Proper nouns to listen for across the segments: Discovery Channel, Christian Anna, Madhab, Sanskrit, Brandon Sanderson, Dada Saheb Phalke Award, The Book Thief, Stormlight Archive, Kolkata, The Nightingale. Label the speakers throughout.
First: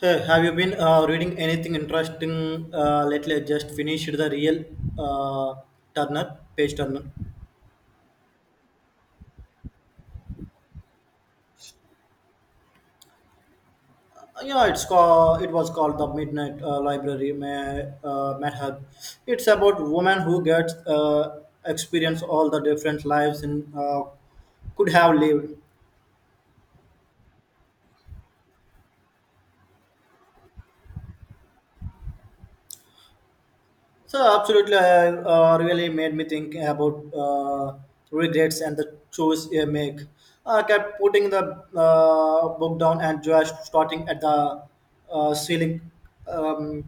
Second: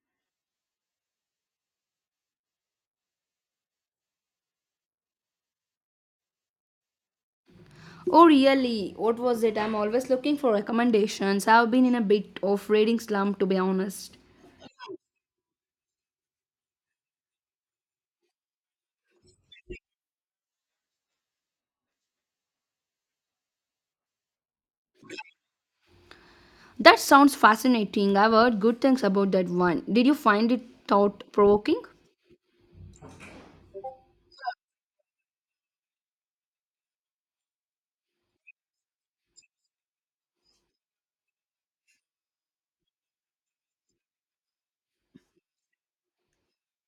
Speaker 1: Hey, have you been reading anything interesting lately? I just finished the real uh, Turner, page Turner.
Speaker 2: Oh, really? What was it? I'm always looking for recommendations. I've been in a bit of reading slump, to be honest.
Speaker 1: Yeah, it's called, it was called the Midnight Library Madhab. It's about woman who gets experience all the different lives and could have lived.
Speaker 2: That sounds fascinating. I've heard good things about that one. Did you find it thought provoking?
Speaker 1: So absolutely, really made me think about regrets and the choice you make. I kept putting the book down and just starting at the ceiling, um,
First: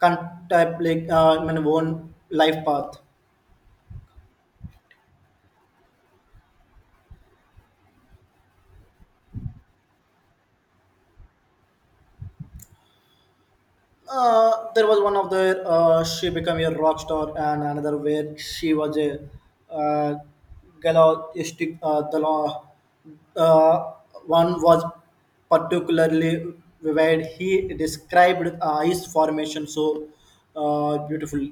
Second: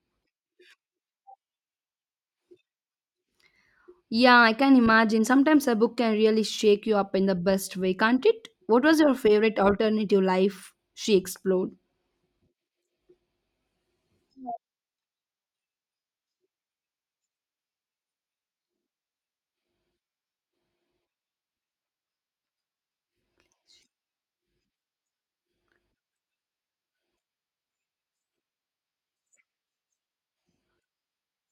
Speaker 1: contemplating my own life path.
Speaker 2: Yeah, I can imagine. Sometimes a book can really shake you up in the best way, can't it? What was your favorite alternative life she explored?
Speaker 1: There was one of the she became a rock star and another where she was a uh, galactic the law uh, one was particularly vivid he described his formation so beautifully.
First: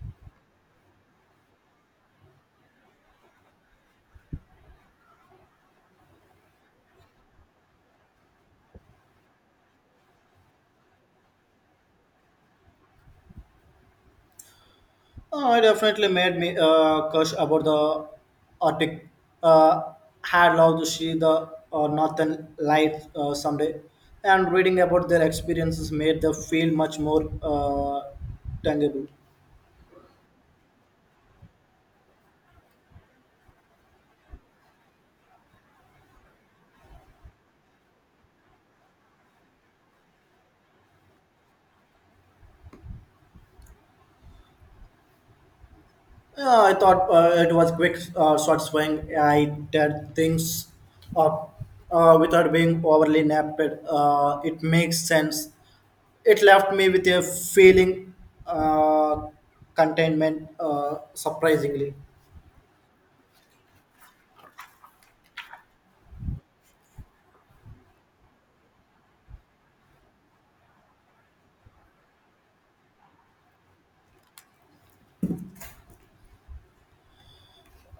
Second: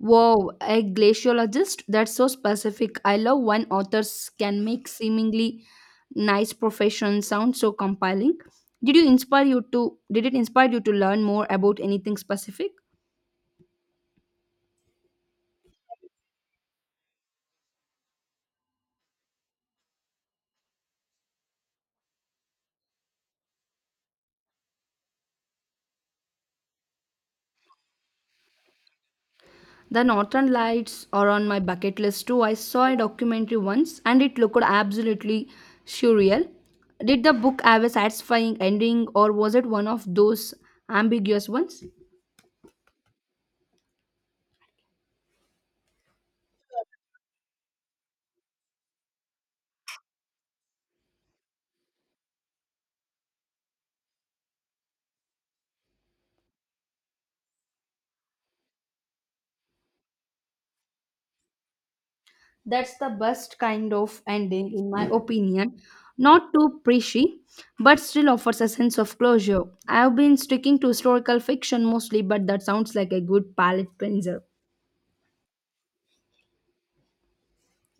Speaker 2: Wow, a glaciologist? That's so specific. I love when authors can make seemingly nice profession sound so compelling. Did it inspire you to learn more about anything specific?
Speaker 1: It definitely made me curse about the Arctic. Uh, Had loved to see the northern lights someday, and reading about their experiences made them feel much more tangible.
Speaker 2: The Northern Lights are on my bucket list too. I saw a documentary once and it looked absolutely surreal. Did the book have a satisfying ending or was it one of those ambiguous ones?
Speaker 1: Yeah, I thought it was quick, short swing. I did things up without being overly napped. It makes sense. It left me with a feeling uh, containment, surprisingly.
Speaker 2: That's the best kind of ending, in my opinion. Not too preachy, but still offers a sense of closure. I've been sticking to historical fiction mostly, but that sounds like a good palate cleanser.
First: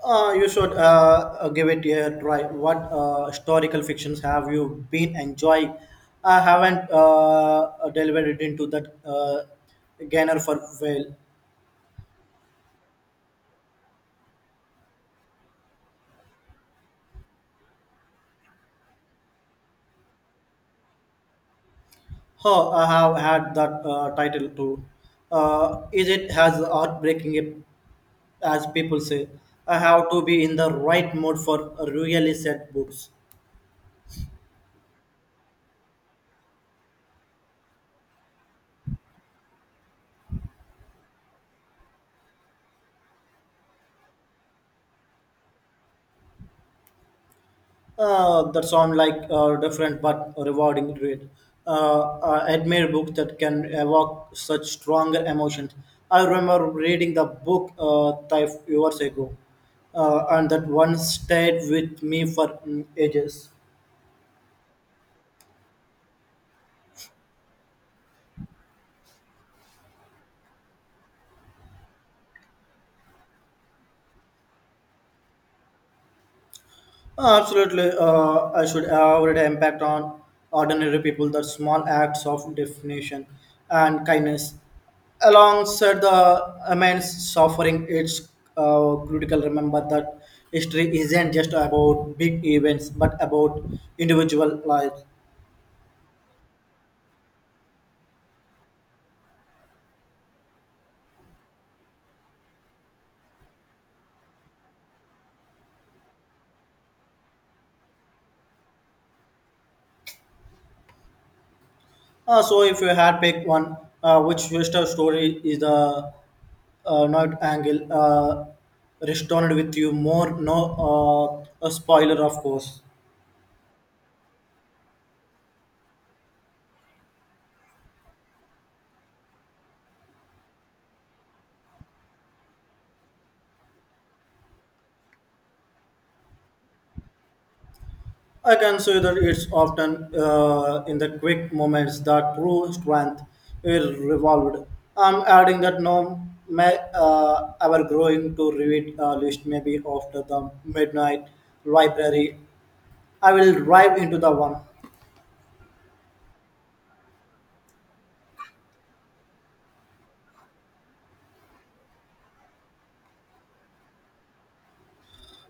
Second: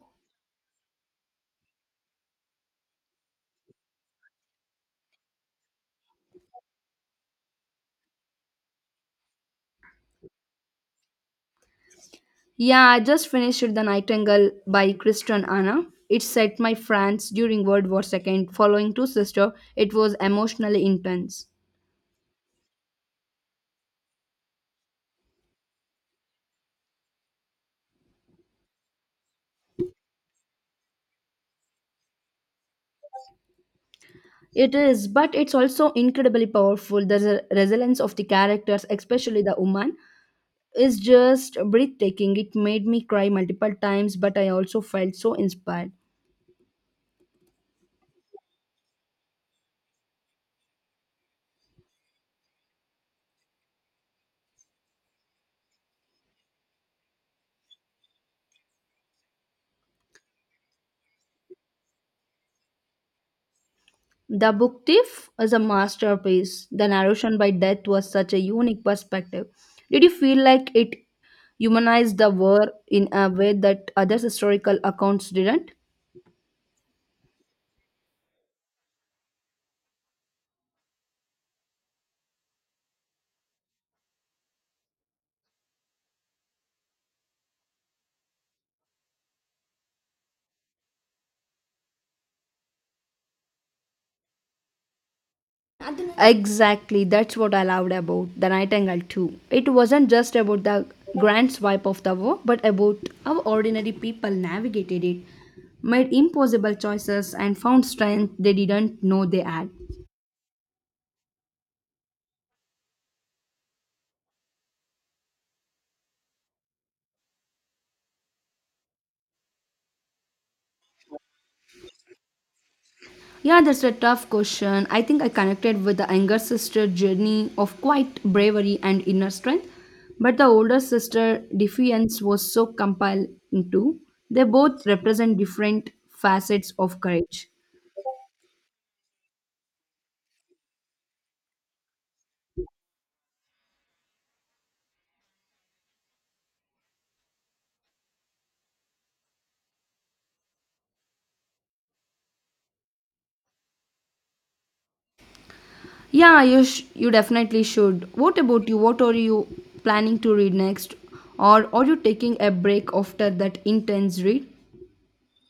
Speaker 1: You should give it a try. What historical fictions have you been enjoying? I haven't delved into that genre for well.
Speaker 2: Yeah, I just finished The Nightingale by Christian Anna. It's set my France during World War II. Following two sisters, it was emotionally intense.
Speaker 1: Oh, I have had that title too. Is it as heartbreaking as people say? I have to be in the right mood for a really sad books.
Speaker 2: It is, but it's also incredibly powerful. There's a resilience of the characters, especially the woman. Is just breathtaking. It made me cry multiple times, but I also felt so inspired.
Speaker 1: That sound like different but rewarding read. I admire books that can evoke such stronger emotions. I remember reading the book five years ago, and that one stayed with me for ages.
Speaker 2: The book Thief is a masterpiece. The narration by death was such a unique perspective. Did you feel like it humanized the war in a way that other historical accounts didn't?
Speaker 1: Absolutely, I should everyday impact on ordinary people. That small acts of definition and kindness, alongside the immense suffering, it's critical. Remember that history isn't just about big events, but about individual lives.
Speaker 2: Exactly, that's what I loved about The Nightingale too. It wasn't just about the grand swipe of the war, but about how ordinary people navigated it, made impossible choices, and found strength they didn't know they had.
Speaker 1: So, if you had picked one, which Vista story is the not angle restored with you more? No, a spoiler, of course.
Speaker 2: Yeah, that's a tough question. I think I connected with the younger sister journey of quite bravery and inner strength, but the older sister defiance was so compelled into. They both represent different facets of courage.
Speaker 1: I consider it's often in the quick moments that true strength is revolved. I'm adding that no may ever growing to read list maybe after the midnight library. I will drive into the one.
Speaker 2: Yeah, you definitely should. What about you? What are you planning to read next? Or are you taking a break after that intense read?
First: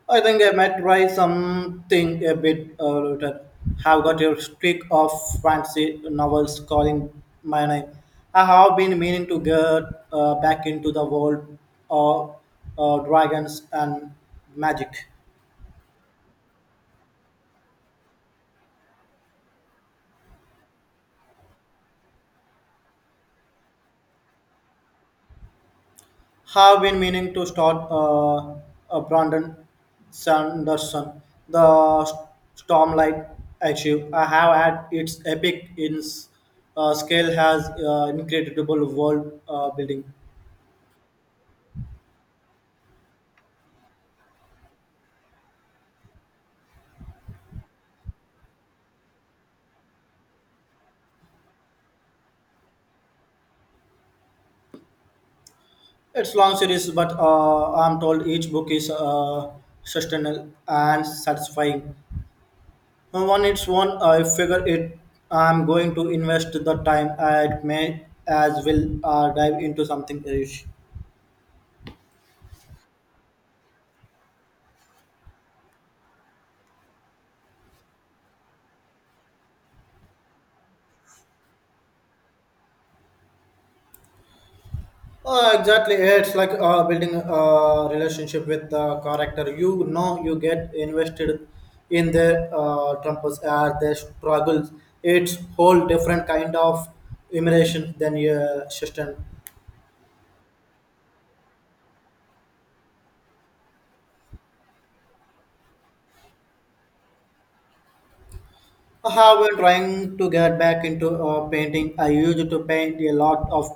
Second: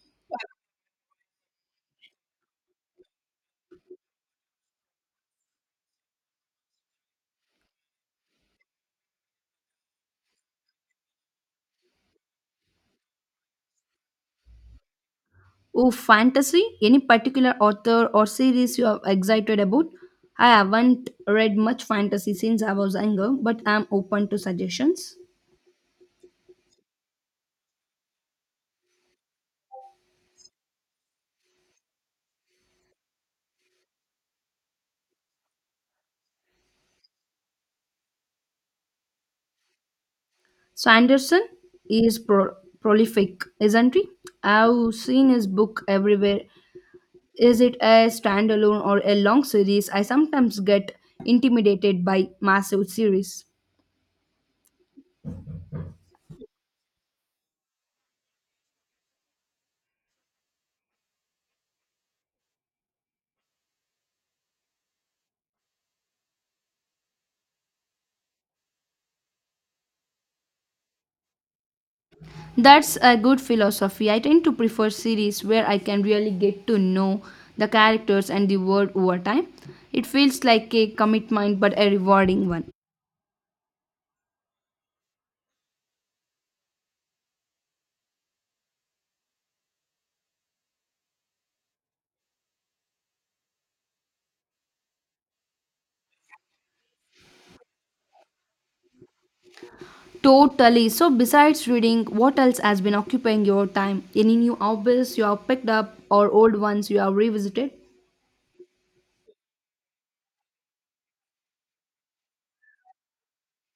Speaker 1: I think I might try something a bit later. Have got your streak of fancy novels calling my name. I have been meaning to get back into the world of dragons and magic.
Speaker 2: Oh, fantasy? Any particular author or series you are excited about? I haven't read much fantasy since I was younger, but I'm open to suggestions.
Speaker 1: Have been meaning to start Brandon Sanderson, the Stormlight Archive. I have had its epic in scale has incredible world building.
Speaker 2: So Anderson is prolific, isn't he? I've seen his book everywhere. Is it a standalone or a long series? I sometimes get intimidated by massive series.
Speaker 1: It's long series, but I'm told each book is sustainable and satisfying. And when it's one, I figure it. I'm going to invest the time. I may as well dive into something else.
Speaker 2: That's a good philosophy. I tend to prefer series where I can really get to know the characters and the world over time. It feels like a commitment but a rewarding one.
Speaker 1: Exactly, it's like building a relationship with the character. You know, you get invested in their tempers and their struggles. It's whole different kind of immersion than your system.
Speaker 2: Totally. So, besides reading, what else has been occupying your time? Any new hobbies you have picked up or old ones you have revisited?
Speaker 1: I have been trying to get back into painting. I used to paint a lot of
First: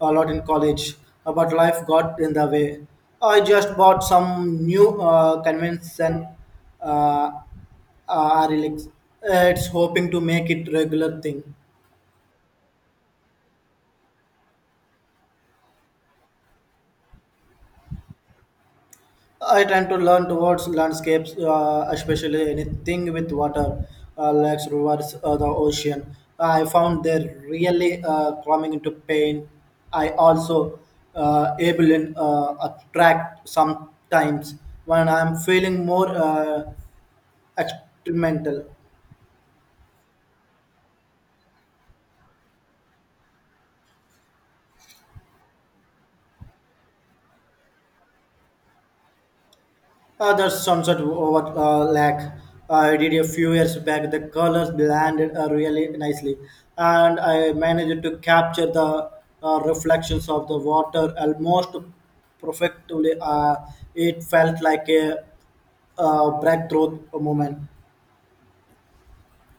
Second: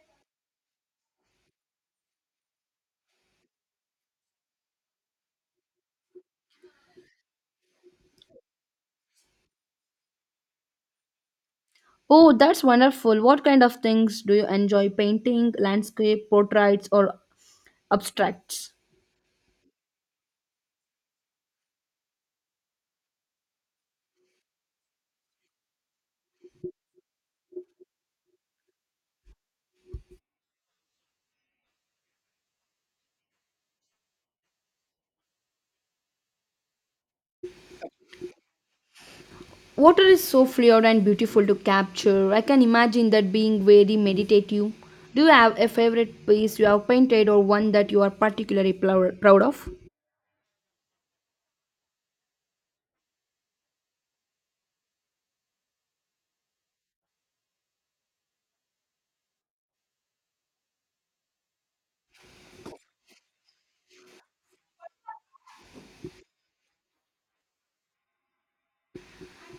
Speaker 1: a lot in college, but life got in the way. I just bought some new convention uh, relics. It's hoping to make it regular thing.
Speaker 2: Oh, that's wonderful. What kind of things do you enjoy? Painting, landscape, portraits, or abstracts.
Speaker 1: I tend to learn towards landscapes, especially anything with water, lakes, rivers, the ocean. I found they're really coming into pain. I also able in attract sometimes when I'm feeling more experimental.
Speaker 2: Water is so fluid and beautiful to capture. I can imagine that being very meditative. Do you have a favorite piece you have painted or one that you are particularly proud of?
Speaker 1: That sums up what lack I did a few years back. The colors blended really nicely, and I managed to capture the reflections of the water almost perfectly. It felt like a breakthrough moment.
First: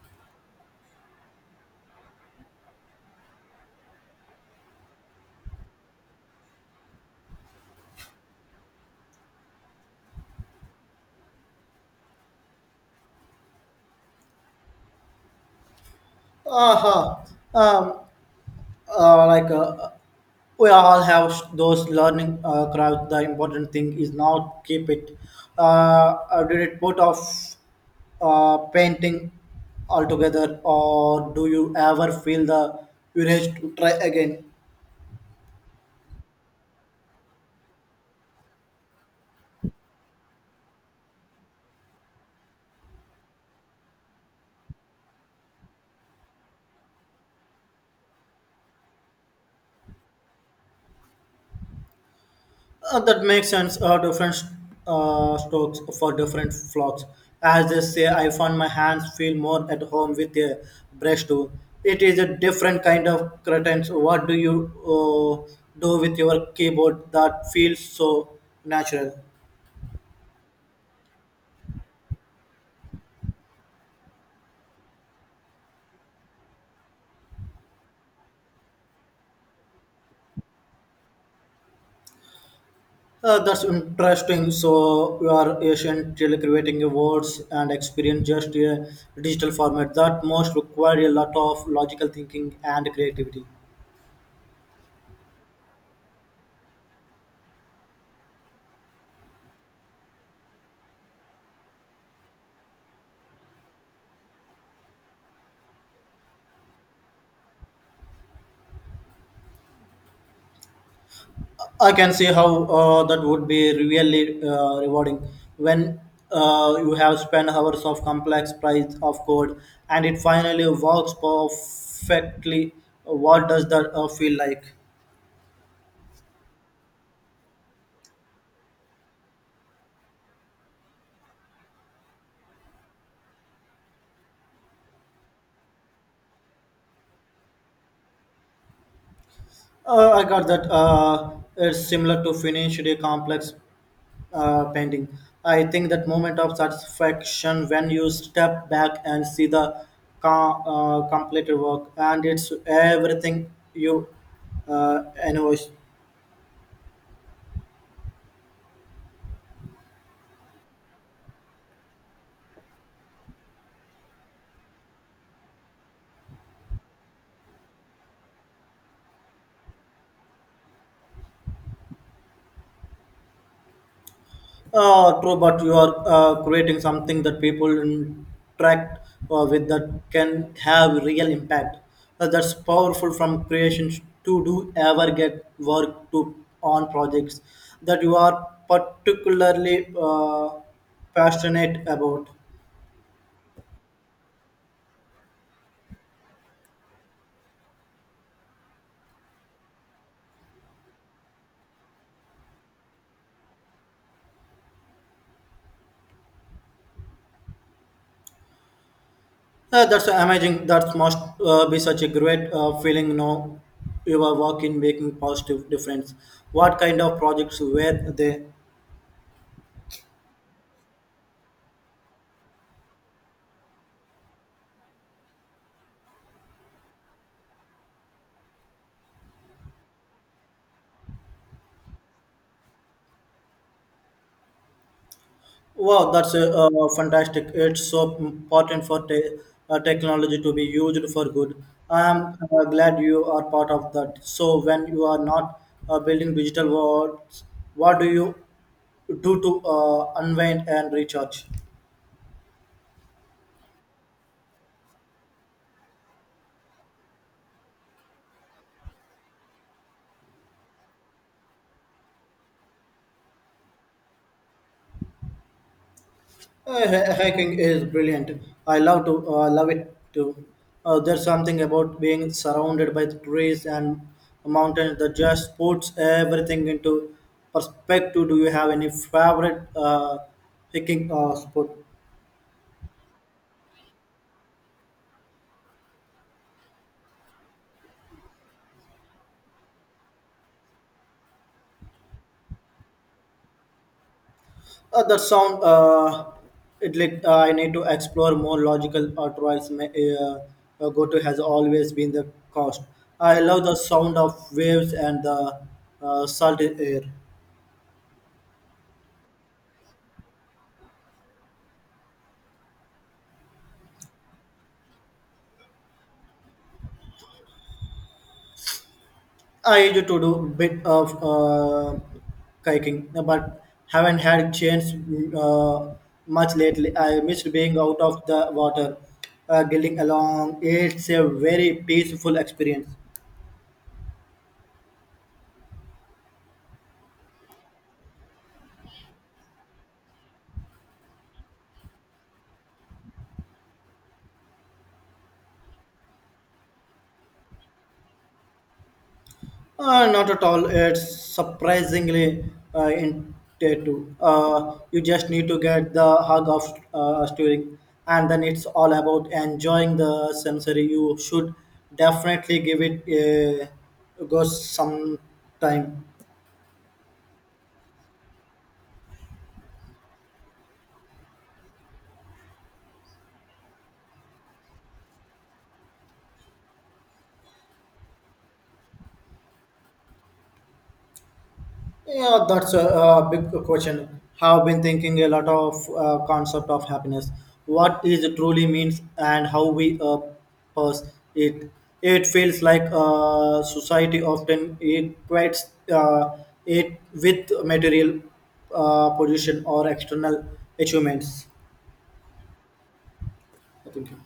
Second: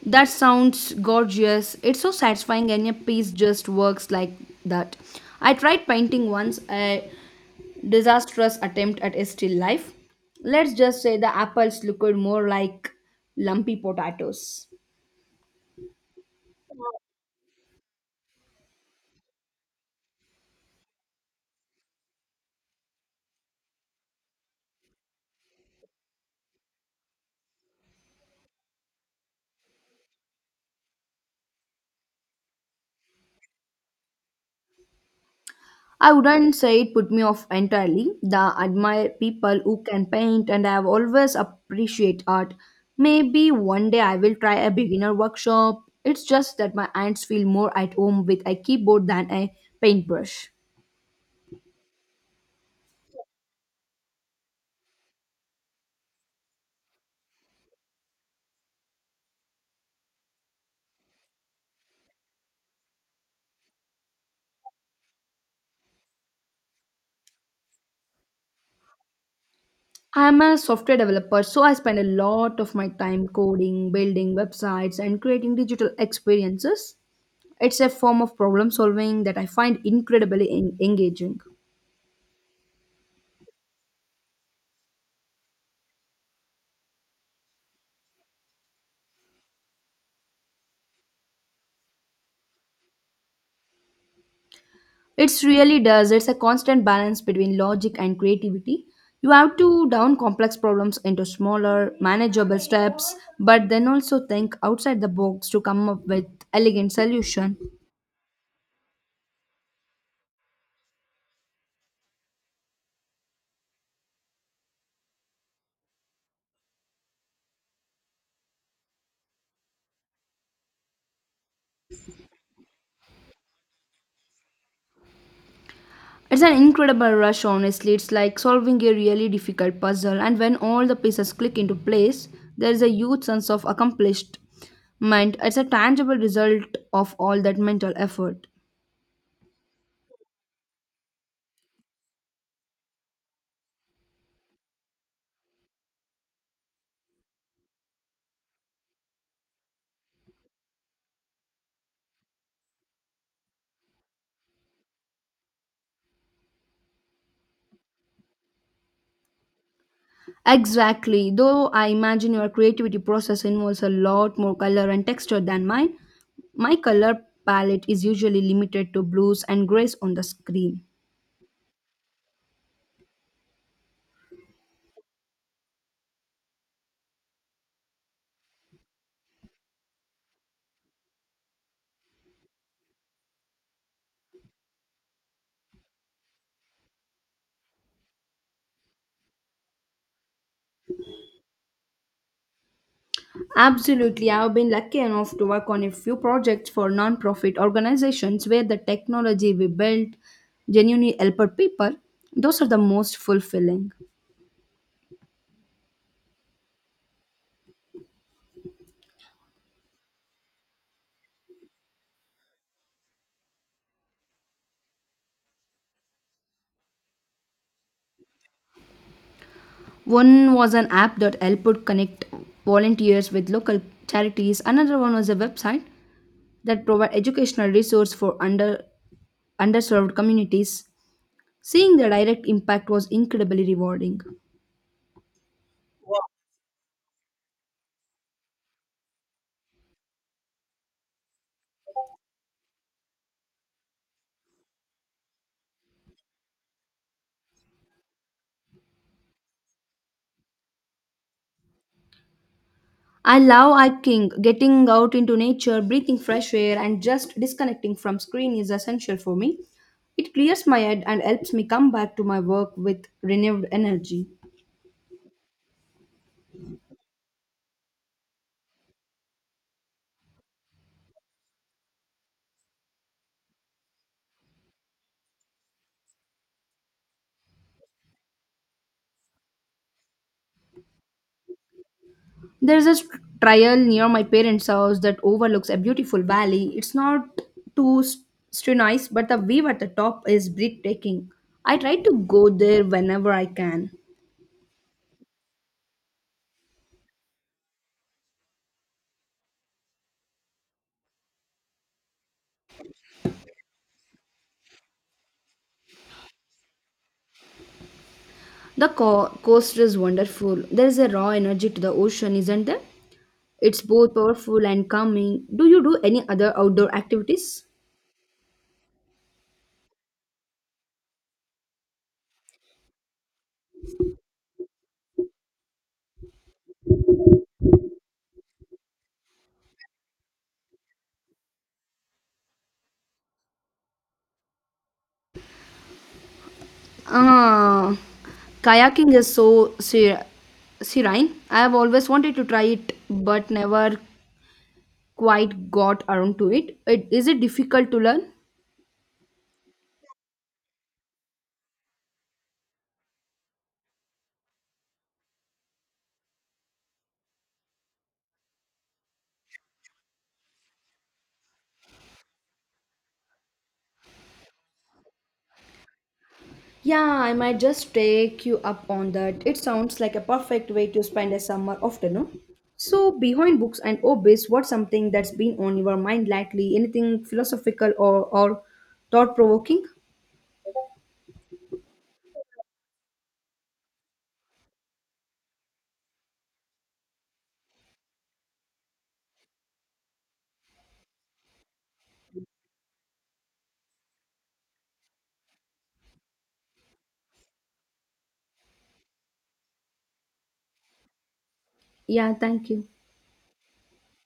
Speaker 2: That sounds gorgeous. It's so satisfying and a piece just works like that. I tried painting once a disastrous attempt at a still life. Let's just say the apples looked more like lumpy potatoes.
Speaker 1: Uh-huh. Um, like we all have those learning crowds. The important thing is not keep it. Did it put off painting altogether, or do you ever feel the urge to try again?
Speaker 2: I wouldn't say it put me off entirely. The admire people who can paint and I've always appreciate art. Maybe one day I will try a beginner workshop. It's just that my hands feel more at home with a keyboard than a paintbrush.
Speaker 1: That makes sense. Different strokes for different flocks. As they say, I found my hands feel more at home with a brush too. It is a different kind of curtains. What do you do with your keyboard that feels so natural?
Speaker 2: I'm a software developer, so I spend a lot of my time coding, building websites, and creating digital experiences. It's a form of problem solving that I find incredibly engaging.
Speaker 1: That's interesting. So you are essentially creating your words and experience just a digital format that most require a lot of logical thinking and creativity.
Speaker 2: It's really does. It's a constant balance between logic and creativity. You have to down complex problems into smaller, manageable steps, but then also think outside the box to come up with elegant solution.
Speaker 1: I can see how that would be really rewarding when you have spent hours of complex price of code and it finally works perfectly. What does that feel like?
Speaker 2: It's an incredible rush, honestly. It's like solving a really difficult puzzle, and when all the pieces click into place, there is a huge sense of accomplishment. It's a tangible result of all that mental effort.
Speaker 1: I got that. It's similar to finished a complex painting. I think that moment of satisfaction when you step back and see the completed work, and it's everything you invoice.
Speaker 2: Exactly. Though I imagine your creativity process involves a lot more color and texture than mine. My color palette is usually limited to blues and grays on the screen.
Speaker 1: True, but you are creating something that people interact with that can have real impact. That's powerful from creations to do ever get work to on projects that you are particularly passionate about.
Speaker 2: Absolutely. I've been lucky enough to work on a few projects for non-profit organizations where the technology we built genuinely helped people. Those are the most fulfilling.
Speaker 1: That's amazing. That must be such a great feeling. Now you are working, making positive difference. What kind of projects were they?
Speaker 2: One was an app that helped connect volunteers with local charities. Another one was a website that provide educational resource for underserved communities. Seeing the direct impact was incredibly rewarding.
Speaker 1: Wow, that's fantastic. It's so important for technology to be used for good. I'm glad you are part of that. So, when you are not building digital worlds, what do you do to unwind and recharge?
Speaker 2: I love hiking, getting out into nature, breathing fresh air, and just disconnecting from screen is essential for me. It clears my head and helps me come back to my work with renewed energy.
Speaker 1: Hiking is brilliant. I love to. I love it too. There's something about being surrounded by trees and mountains that just puts everything into perspective. Do you have any favorite hiking spot?
Speaker 2: There's a trail near my parents' house that overlooks a beautiful valley. It's not too s- too nice, but the view at the top is breathtaking. I try to go there whenever I can.
Speaker 1: That sound. It like I need to explore more logical trails. May, uh, go to has always been the cost. I love the sound of waves and the salty air.
Speaker 2: The coast is wonderful. There is a raw energy to the ocean, isn't there? It's both powerful and calming. Do you do any other outdoor activities?
Speaker 1: I used to do bit of kayaking, but haven't had chance uh, much lately. I missed being out of the water, getting along. It's a very peaceful experience.
Speaker 2: Ah, kayaking is so ser- serene. I have always wanted to try it, but never quite got around to it. Is it difficult to learn?
Speaker 1: Not at all. It's surprisingly intuitive. You just need to get the hug of steering, and then it's all about enjoying the sensory. You should definitely give it a go sometime.
Speaker 2: Yeah, I might just take you up on that. It sounds like a perfect way to spend a summer afternoon. So, behind books and hobbies, what's something that's been on your mind lately? Anything philosophical or thought provoking?
Speaker 1: Yeah, that's a big question. Have been thinking a lot of concept of happiness, what is it truly means, and how we purse it. It feels like society often equates uh, it with material pollution or external achievements.
Speaker 2: Yeah, thank you.
Speaker 1: Thank you.